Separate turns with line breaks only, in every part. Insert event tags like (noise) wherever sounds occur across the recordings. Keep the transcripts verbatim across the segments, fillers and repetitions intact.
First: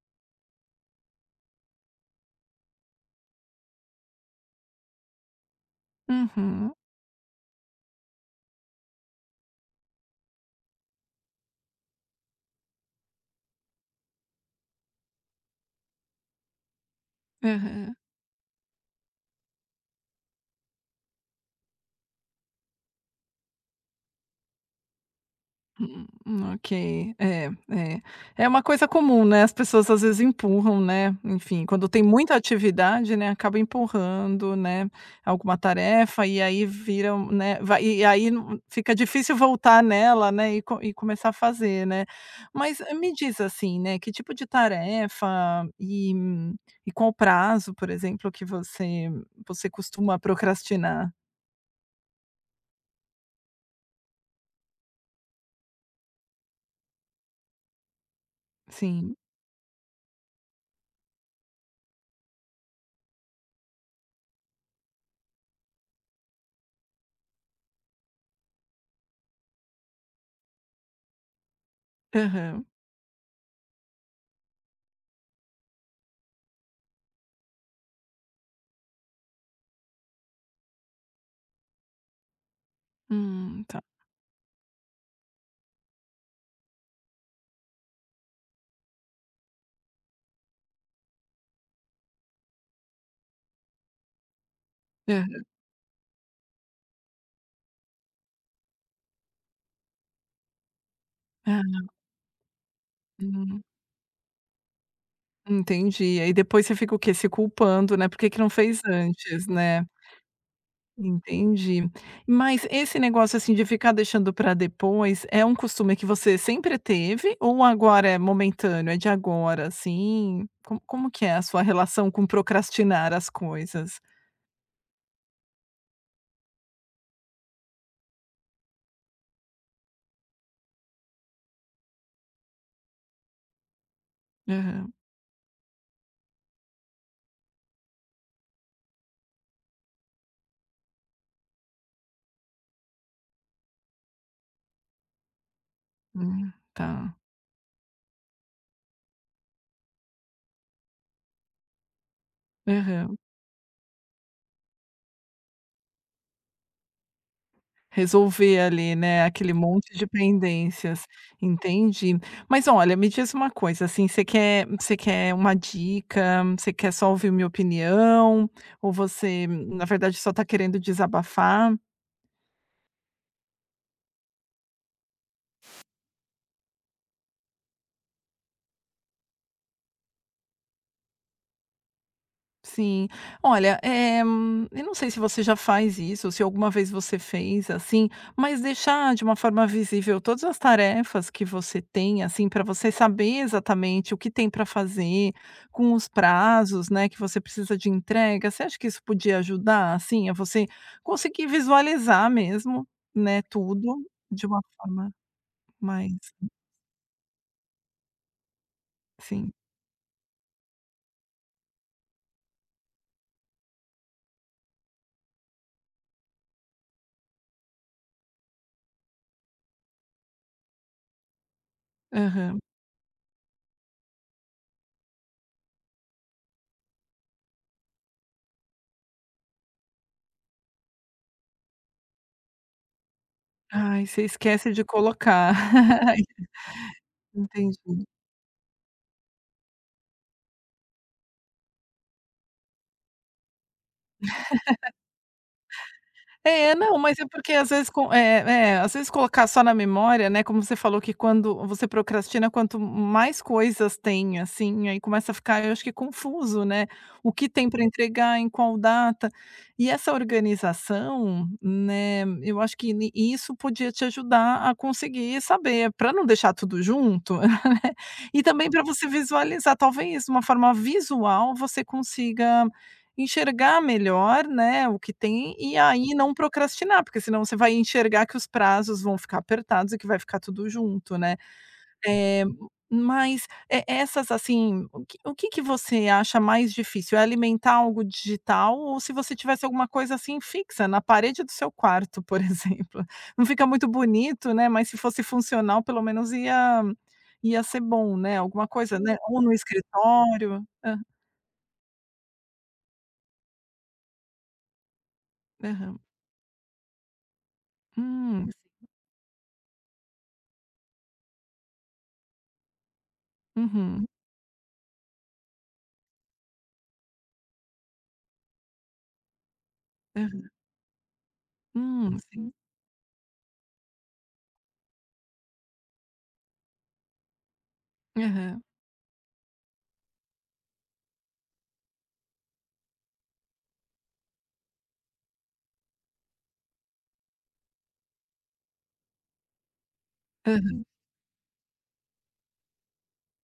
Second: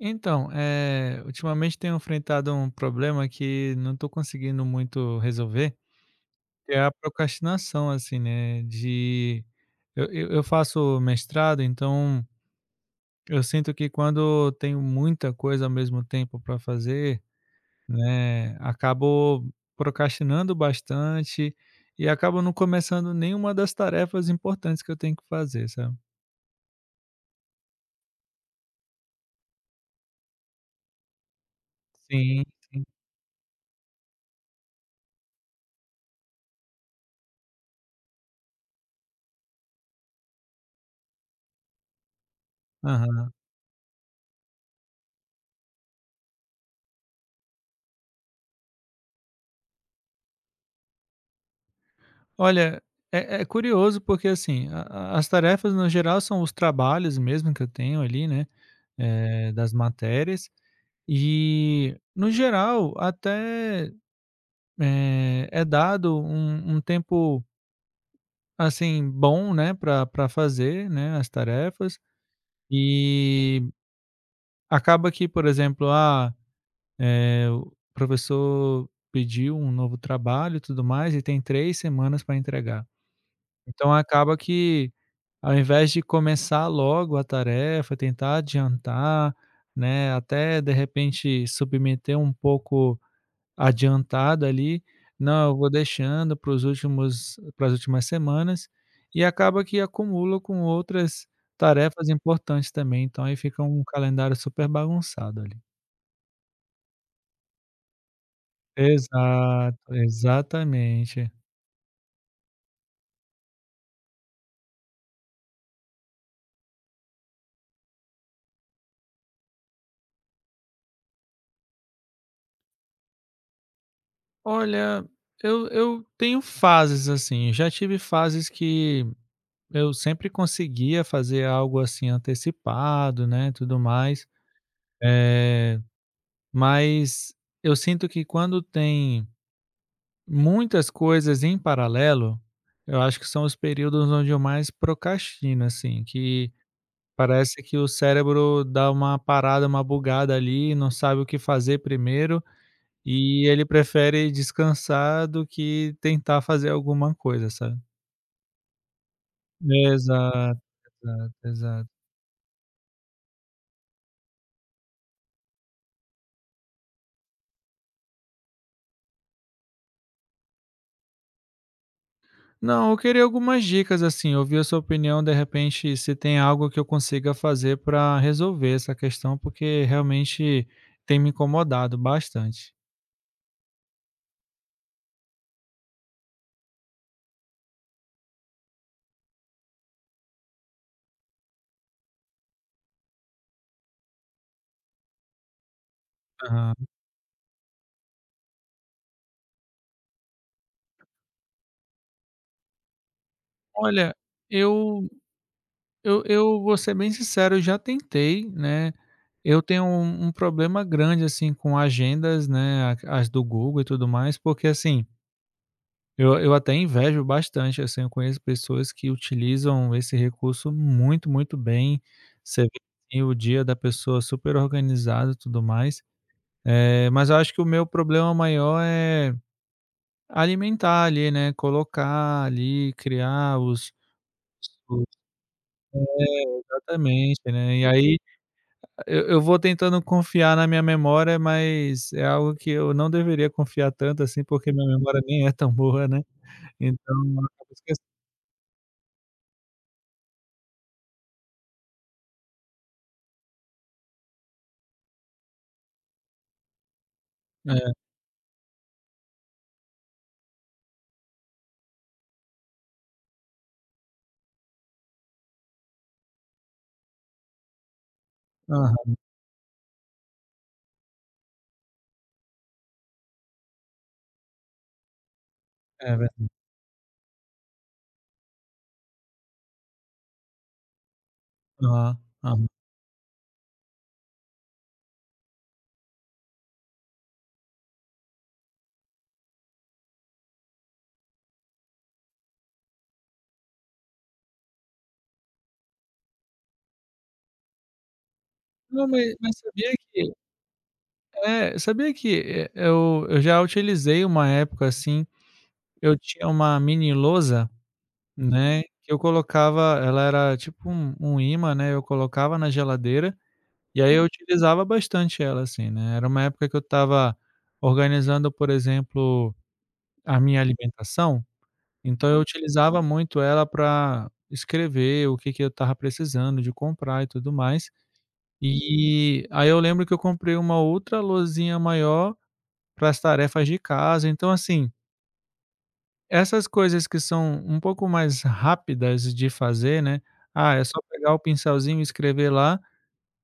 Então, eh, ultimamente tenho enfrentado um problema que não estou conseguindo muito resolver. Que
Uhum.
é a procrastinação assim, né, de eu eu eu faço mestrado, então eu sinto que quando tenho muita coisa ao mesmo tempo para fazer,
Aham.
né, acabo procrastinando bastante e acabo não começando nenhuma das tarefas importantes que eu tenho que fazer, sabe.
Hum ok. É, é, é uma coisa comum, né, as pessoas às vezes empurram, né, enfim, quando tem muita
Sim, sim.
atividade, né, acaba empurrando, né, alguma tarefa e aí viram, né Vai e aí fica difícil voltar nela, né, e com e começar a fazer, né. Mas me
Aham.
diz, assim, né que tipo de tarefa e e qual o prazo, por exemplo, que você você costuma procrastinar?
Olha, é é curioso, porque, assim, a a as tarefas no geral, são os trabalhos, mesmo que eu tenho, ali, né,
Sim.
eh, das matérias. E no geral, até, eh, é dado um um tempo assim, bom, né pra pra fazer, né, as tarefas.
Aham.
E acaba que, por exemplo, ah, eh, o professor pediu um novo trabalho e tudo mais e tem três semanas para entregar.
Hum, tá.
Então acaba que, ao invés de começar logo a tarefa, tentar adiantar, né, até de repente, submeter um pouco adiantado ali,
Aham.
não, eu vou deixando para os últimos para as últimas semanas e acaba que acumula com outras
Ah.
tarefas importantes também. Então aí
Hum.
fica um calendário super bagunçado ali.
Entendi. Aí depois você fica o quê; se culpando, né, por que que não fez antes, né.
Exato, exatamente.
Entendi. Mas esse negócio, assim, de ficar deixando pra depois é um costume que você sempre teve ou agora é momentâneo? É de agora, assim, co como que é a sua relação com procrastinar as coisas?
Olha, eu eu tenho fases assim. Já tive fases que eu sempre conseguia fazer algo, assim, antecipado, né, tudo mais.
Aham.
Eh, mas eu sinto que quando tem muitas coisas em paralelo, eu acho que são os períodos onde eu mais procrastino, assim,
Ah,
que
tá.
parece que o cérebro dá uma parada, uma bugada, ali, e não sabe o que fazer primeiro
Aham.
e ele prefere descansar do que tentar fazer alguma coisa, sabe.
Resolver ali, né, aquele monte de
Exato,
pendências,
exato, exato.
entendi. Mas olha, me diz uma coisa, assim, você quer você quer uma dica? Você quer só ouvir minha opinião ou você, na verdade, só está querendo desabafar?
Não, eu queria algumas dicas, assim, ouvir a sua opinião, de repente, se tem algo que eu consiga fazer para resolver essa questão, porque realmente, tem me incomodado bastante.
Sim. Olha, eh, eu não sei se você já faz isso ou se alguma vez você fez, assim, mas deixar de uma forma visível todas as tarefas que você tem, assim, pra você saber exatamente o que tem para fazer com os
Aham.
prazos, né, que você precisa de entrega. Você acha que isso podia ajudar, assim, a você conseguir visualizar mesmo, né, tudo
Olha,
de uma
eu
forma mais
eu eu vou ser bem sincero, eu já tentei, né.
Sim.
Eu tenho um um problema grande, assim, com agendas, né, a as do Google e tudo mais, porque assim eu eu até invejo bastante, assim. Eu conheço pessoas que utilizam esse recurso muito, muito bem.
Aham.
Você vê, assim, o dia da pessoa super organizado e tudo mais. Eh, mas eu acho que o meu problema maior é alimentar ali, né, colocar ali, criar os
Ai, você esquece de
os É,
colocar. (laughs)
exatamente, né. E
Entendi.
aí, eu eu vou tentando confiar na minha memória, mas é algo que eu não deveria confiar tanto assim, porque minha
(laughs)
memória nem é tão boa, né.
É. Não,
Então,
mas é
eu
porque às
acabo
vezes
esquece
co eh eh, às vezes colocar só na memória, né Como você falou que quando você procrastina, quanto m mais coisas tem, assim, aí começa a ficar, eu acho que, confuso, né; o que tem para
É.
entregar, em qual data. E essa organização, né, eu acho que ni isso podia te ajudar a conseguir saber para não deixar tudo junto (chuckles) e também para você
Aham.
visualizar. Talvez, uma forma visual, você consiga enxergar melhor, né, o que tem e aí
É
não
verda
procrastinar. Porque senão você vai enxergar que os prazos vão ficar apertados e que vai ficar tudo junto, né.
Aham,
Eh,
aham.
mas e essas, assim o que o que que você acha mais difícil: é alimentar algo digital ou se você tivesse alguma coisa, assim, fixa na parede do seu quarto, por exemplo não fica muito bonito, né, mas se fosse funcional, pelo menos ia ia ser bom, né. Alguma coisa,
Não,
né
ma
ou no
mas sabia que
escritório. Hã.
É, sabia que, eh, eu eu já utilizei uma época, assim.
Aham.
Eu tinha uma mini lousa,
Hum.
né, que eu colocava Ela era tipo um um ímã, né, eu colocava na geladeira, e
Uhum.
aí eu utilizava bastante ela, assim, né. Era uma época que eu estava organizando, por exemplo, a
Aham.
minha alimentação,
Hum,
então eu
sim.
utilizava muito ela pra escrever o que que eu estava precisando de comprar e tudo mais.
Aham.
E, aí eu lembro que eu comprei uma outra losinha maior para as tarefas de casa. Então, assim Essas coisas, que são um pouco mais rápidas de fazer, né, ah, é
Aham.
só pegar o pincelzinho e escrever lá,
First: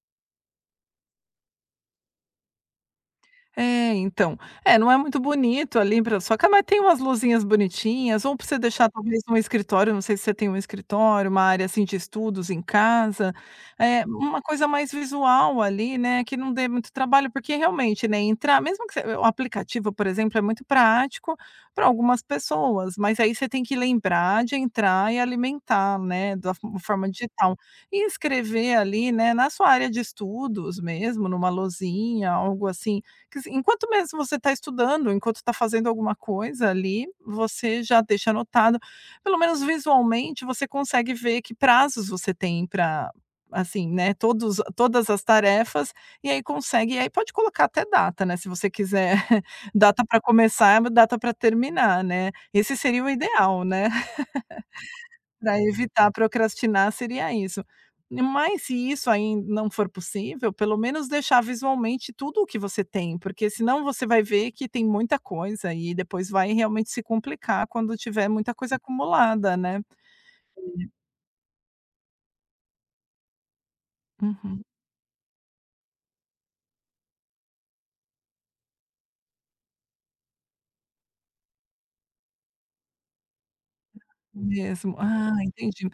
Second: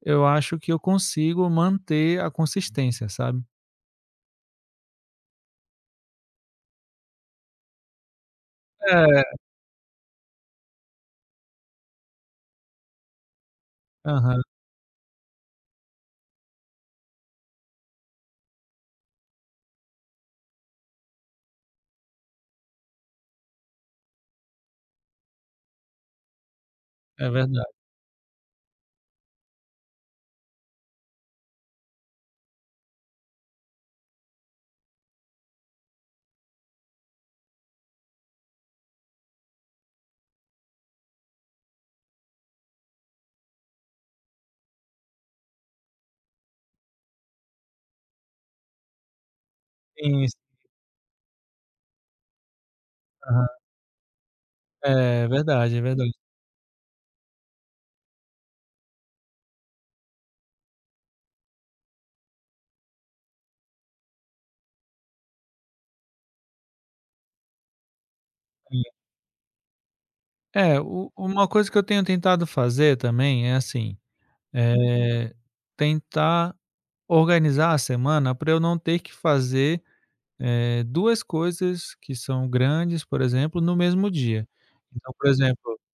eu acho que eu consigo manter a consistência, sabe?
É, então é, não é muito bonito ali pra só que tem umas luzinhas bonitinhas ou pra você deixar talvez
É.
no escritório, não sei se você tem um escritório, uma área assim de estudos em casa, eh, uma
Aham.
coisa mais visual ali, né, que não dê muito trabalho. Porque realmente, né, entrar mesmo que você o aplicativo, por exemplo, é muito prático para algumas pessoas. Mas aí você tem que lembrar, de entrar e alimentar, né, da fo forma
É
digital
verdade.
e escrever ali, né, na sua área de estudos, mesmo numa lousinha, algo assim que sim enquanto mesmo você tá estudando, enquanto tá fazendo alguma coisa ali, você já deixa anotado. Pelo menos visualmente, você consegue ver que prazos você tem pra assim, né, todos todas as tarefas e aí consegue. E aí pode colocar até data, né, se você quiser (chuckles) data para
Tem isso.
começar, é uma data para terminar, né, esse seria o
Aham.
ideal, né, (laughs)
É
para
verdade, é
evitar
verdade.
procrastinar, seria isso. Mas se isso aí não for possível, pelo menos deixar visualmente tudo o que você tem, porque senão você vai ver, que tem muita coisa e depois vai realmente se complicar quando tiver muita coisa
Sim.
acumulada, né.
É
(unintelligible)
u uma coisa que eu tenho tentado fazer, também é assim,
Uhum.
eh, tentar organizar a semana, para eu não ter que fazer, eh, duas coisas que são grandes, por exemplo, no mesmo dia.
Mesmo.
Então, por
Ah,
exemplo
entendi.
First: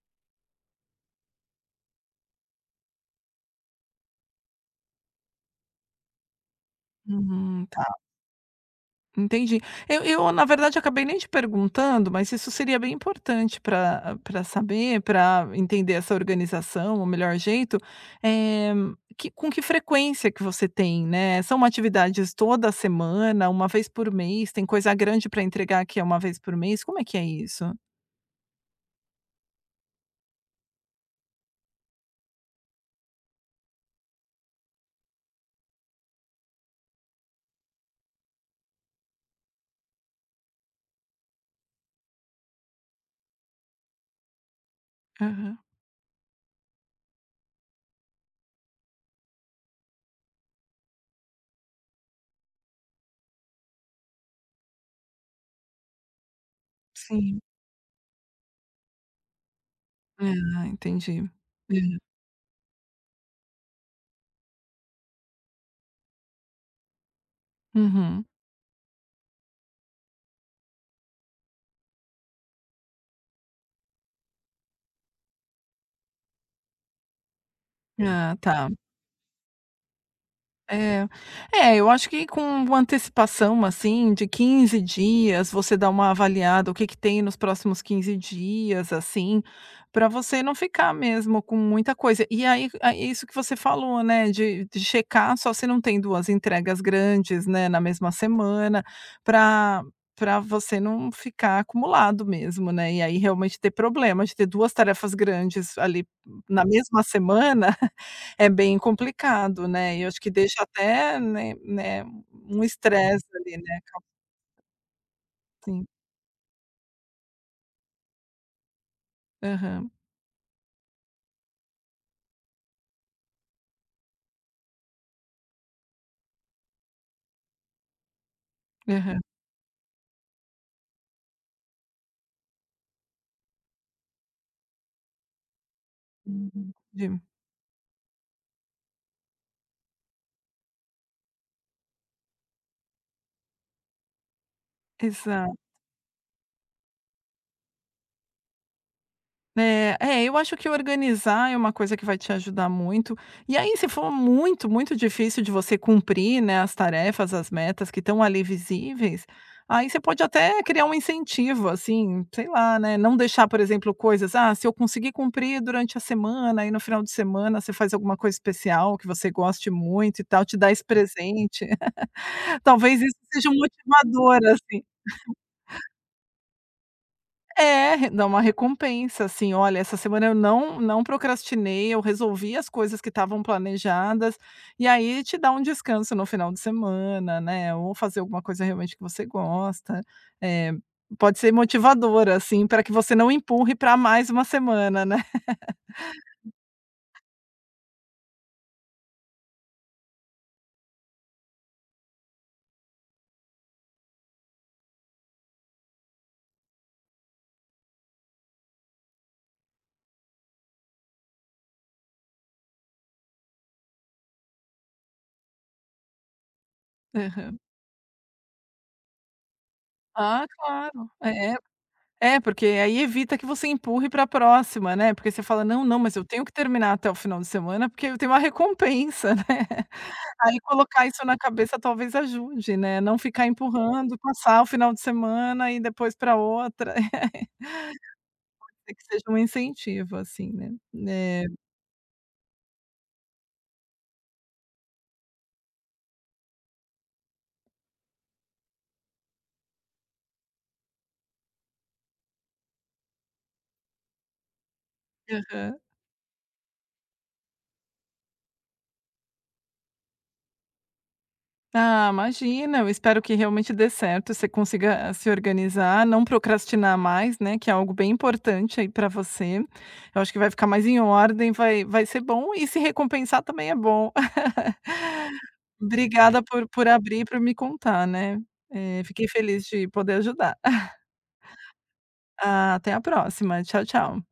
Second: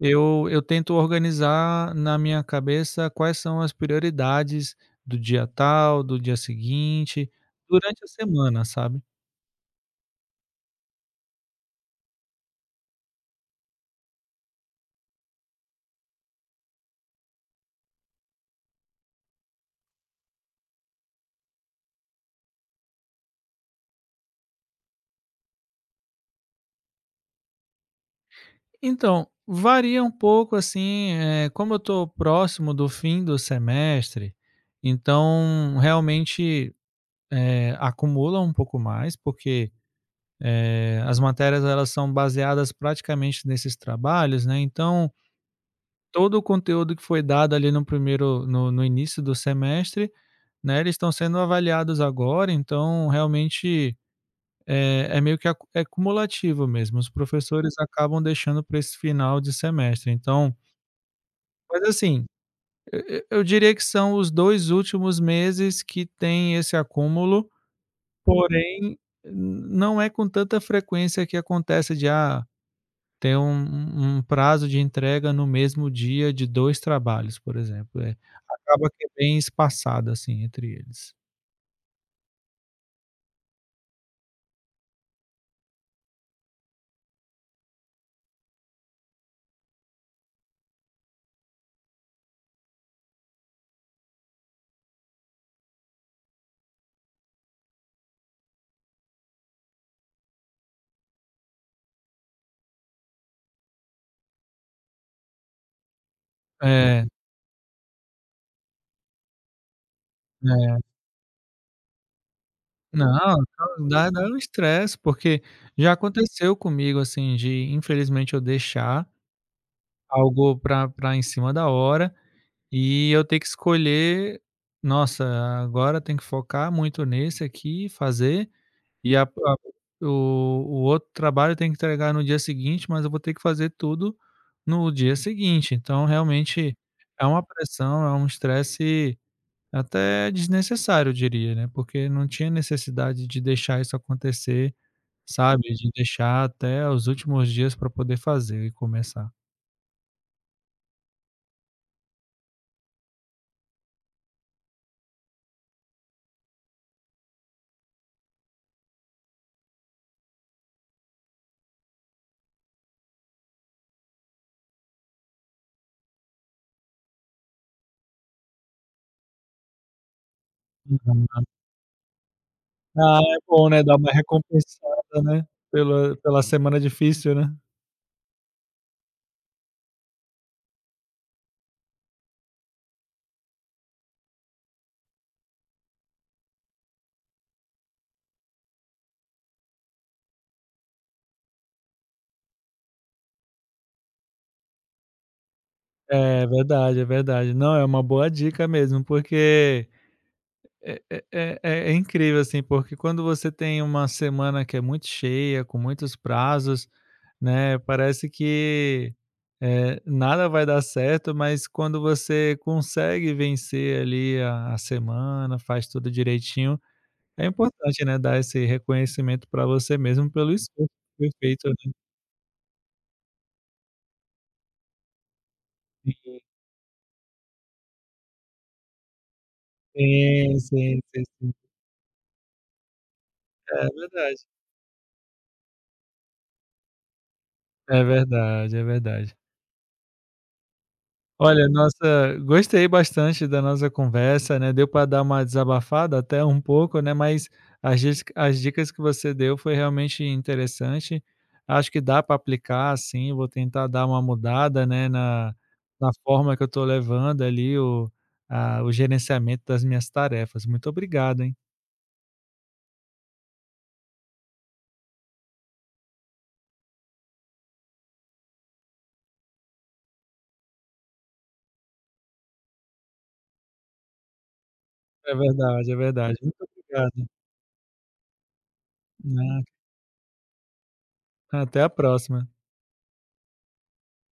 eu, eu tento organizar na minha cabeça, quais são as prioridades do dia tal, do dia seguinte,
Uhum, tá.
durante a semana, sabe?
Entendi. Eu eu, na verdade, acabei nem te perguntando, mas isso seria bem importante para para saber, para entender essa organização, o melhor jeito, eh, que com que frequência que você tem? Né, são atividades toda semana? Uma vez por mês? Tem coisa grande para entregar que é uma vez por mês? Como é que é isso?
Então, varia um pouco assim, eh, como eu tô próximo do fim do semestre, então, realmente, eh, acumula um pouco mais, porque, eh, as matérias; elas são baseadas praticamente nesses trabalhos, né. Então
Aham.
todo o conteúdo que foi dado ali num primeiro, no no início do semestre, né, eles estão sendo avaliados agora, então, realmente, eh, é meio que ac é acumulativo mesmo. Os
Sim.
professores acabam deixando pra esse final de semestre. Então
Ah, entendi.
Mas,
Hã.
assim. E e eu diria que são os dois últimos meses que têm esse acúmulo,
Uhum.
porém, n não é com tanta frequência que acontece de, ah, ter um um um prazo de entrega no mesmo dia de dois trabalhos, por exemplo. Eh,
Ah, tá.
acaba que é bem espaçado, assim, entre
É.
eles.
É, eu acho que com uma antecipação, assim, de quinze dias, você dá uma avaliada o que que tem nos próximos quinze dias, assim, pra você não ficar mesmo com muita coisa. E aí aí isso o que você falou, né. De de checar só se não tem duas entregas grandes, né, na mesma semana. Pra pra você não ficar acumulado mesmo, né. E aí, realmente, ter problema de ter duas tarefas grandes ali n na mesma
É.
semana. (chuckles) É bem complicado, né. E eu acho que deixa
É.
até, né né, um
Não,
estresse ali, né,
não.
acab
Dá dá um estresse porque
Sim.
já aconteceu comigo, assim, de, infelizmente, eu deixar
Aham.
algo pra pra em cima da hora e eu ter que escolher: "Nossa, agora tenho que focar muito nesse aqui e fazer e
Aham.
a a o o outro trabalho eu tenho que entregar no dia seguinte, mas eu vou ter que fazer tudo no dia seguinte." Então
Hum,
realmente
sim.
é uma pressão; é um estresse até desnecessário, eu diria, né. Porque não tinha necessidade de deixar isso acontecer,
Exato.
sabe, de deixar até os últimos dias pra poder fazer e começar.
Né. É, eu acho que organizar é uma coisa que vai te ajudar muito. E aí, se for muito, muito difícil de você cumprir, né, as tarefas; as metas que estão ali visíveis, aí você pode até criar um incentivo, assim. Sei lá, né. Não deixar, por exemplo, coisas: "Ah, se eu conseguir cumprir durante a semana," aí no final de semana, você faz alguma coisa especial que você goste muito e tal. Te dá esse
Uhum.
presente. (laughs) Talvez isso
Ah, é
seja um
bom, né. Dá uma
motivador, assim.
recompensada, né.
(chuckles)
Pela pela semana difícil, né.
É, dá uma recompensa assim. "Olha, essa semana eu não não procrastinei. Eu resolvi as coisas que estavam planejadas" e aí te dá um descanso no final de semana, né. Ou fazer alguma coisa realmente que você gosta, eh, pode ser motivador, assim, pra que você não empurre pra mais uma semana, né.
É, verdade. É
(laughs)
verdade. Não, é uma boa dica mesmo, porque é é é é é incrível, assim. Porque quando você tem uma semana que é muito cheia, com muitos prazos, né, parece que, eh, nada vai dar certo. Mas quando você consegue vencer, ali, a a semana, faz tudo direitinho é
Aham.
importante, né, dar esse reconhecimento pra você mesmo
Ah,
pelo esforço
claro!
que foi
É é
feito ali.
é porque aí evita que você empurre para a próxima, né. Porque você fala: "Não, não, mas eu
E.
tenho que terminar até o final de semana, porque eu tenho uma recompensa, né." Aí
Sim, sim,
colocar
sim,
isso na
sim.
cabeça talvez ajude, né. Não ficar
É
empurrando e
verdade.
passar o final de semana e depois pra outra.
É
(laughs)
verdade. É
Tem que ter
verdade.
algum incentivo assim, né. É.
Olha, nossa gostei bastante da nossa conversa, né. Deu pra dar uma desabafada, até, um pouco, né. Mas as disca as dicas que você deu foi realmente interessante. Acho que dá pra aplicar, sim. Vou tentar dar uma mudada, né, na
Aham.
na forma que eu tô levando, ali, o a o gerenciamento das minhas tarefas. Muito obrigado, hein.
Ah, imagina. Eu espero que realmente dê certo. Você consiga a se organizar; não procrastinar mais, né, que é algo bem importante aí pra você. Eu acho que vai ficar mais em ordem. Vai vai ser bom e se recompensar também é bom.
É
(laughs)
verdade, é verdade.
Obrigada por
Muito
por abrir
obrigado.
pra me contar, né. Eh, fiquei feliz
Nada.
de poder ajudar. (chuckles)
Até a próxima.
A até a próxima. Tchau, tchau.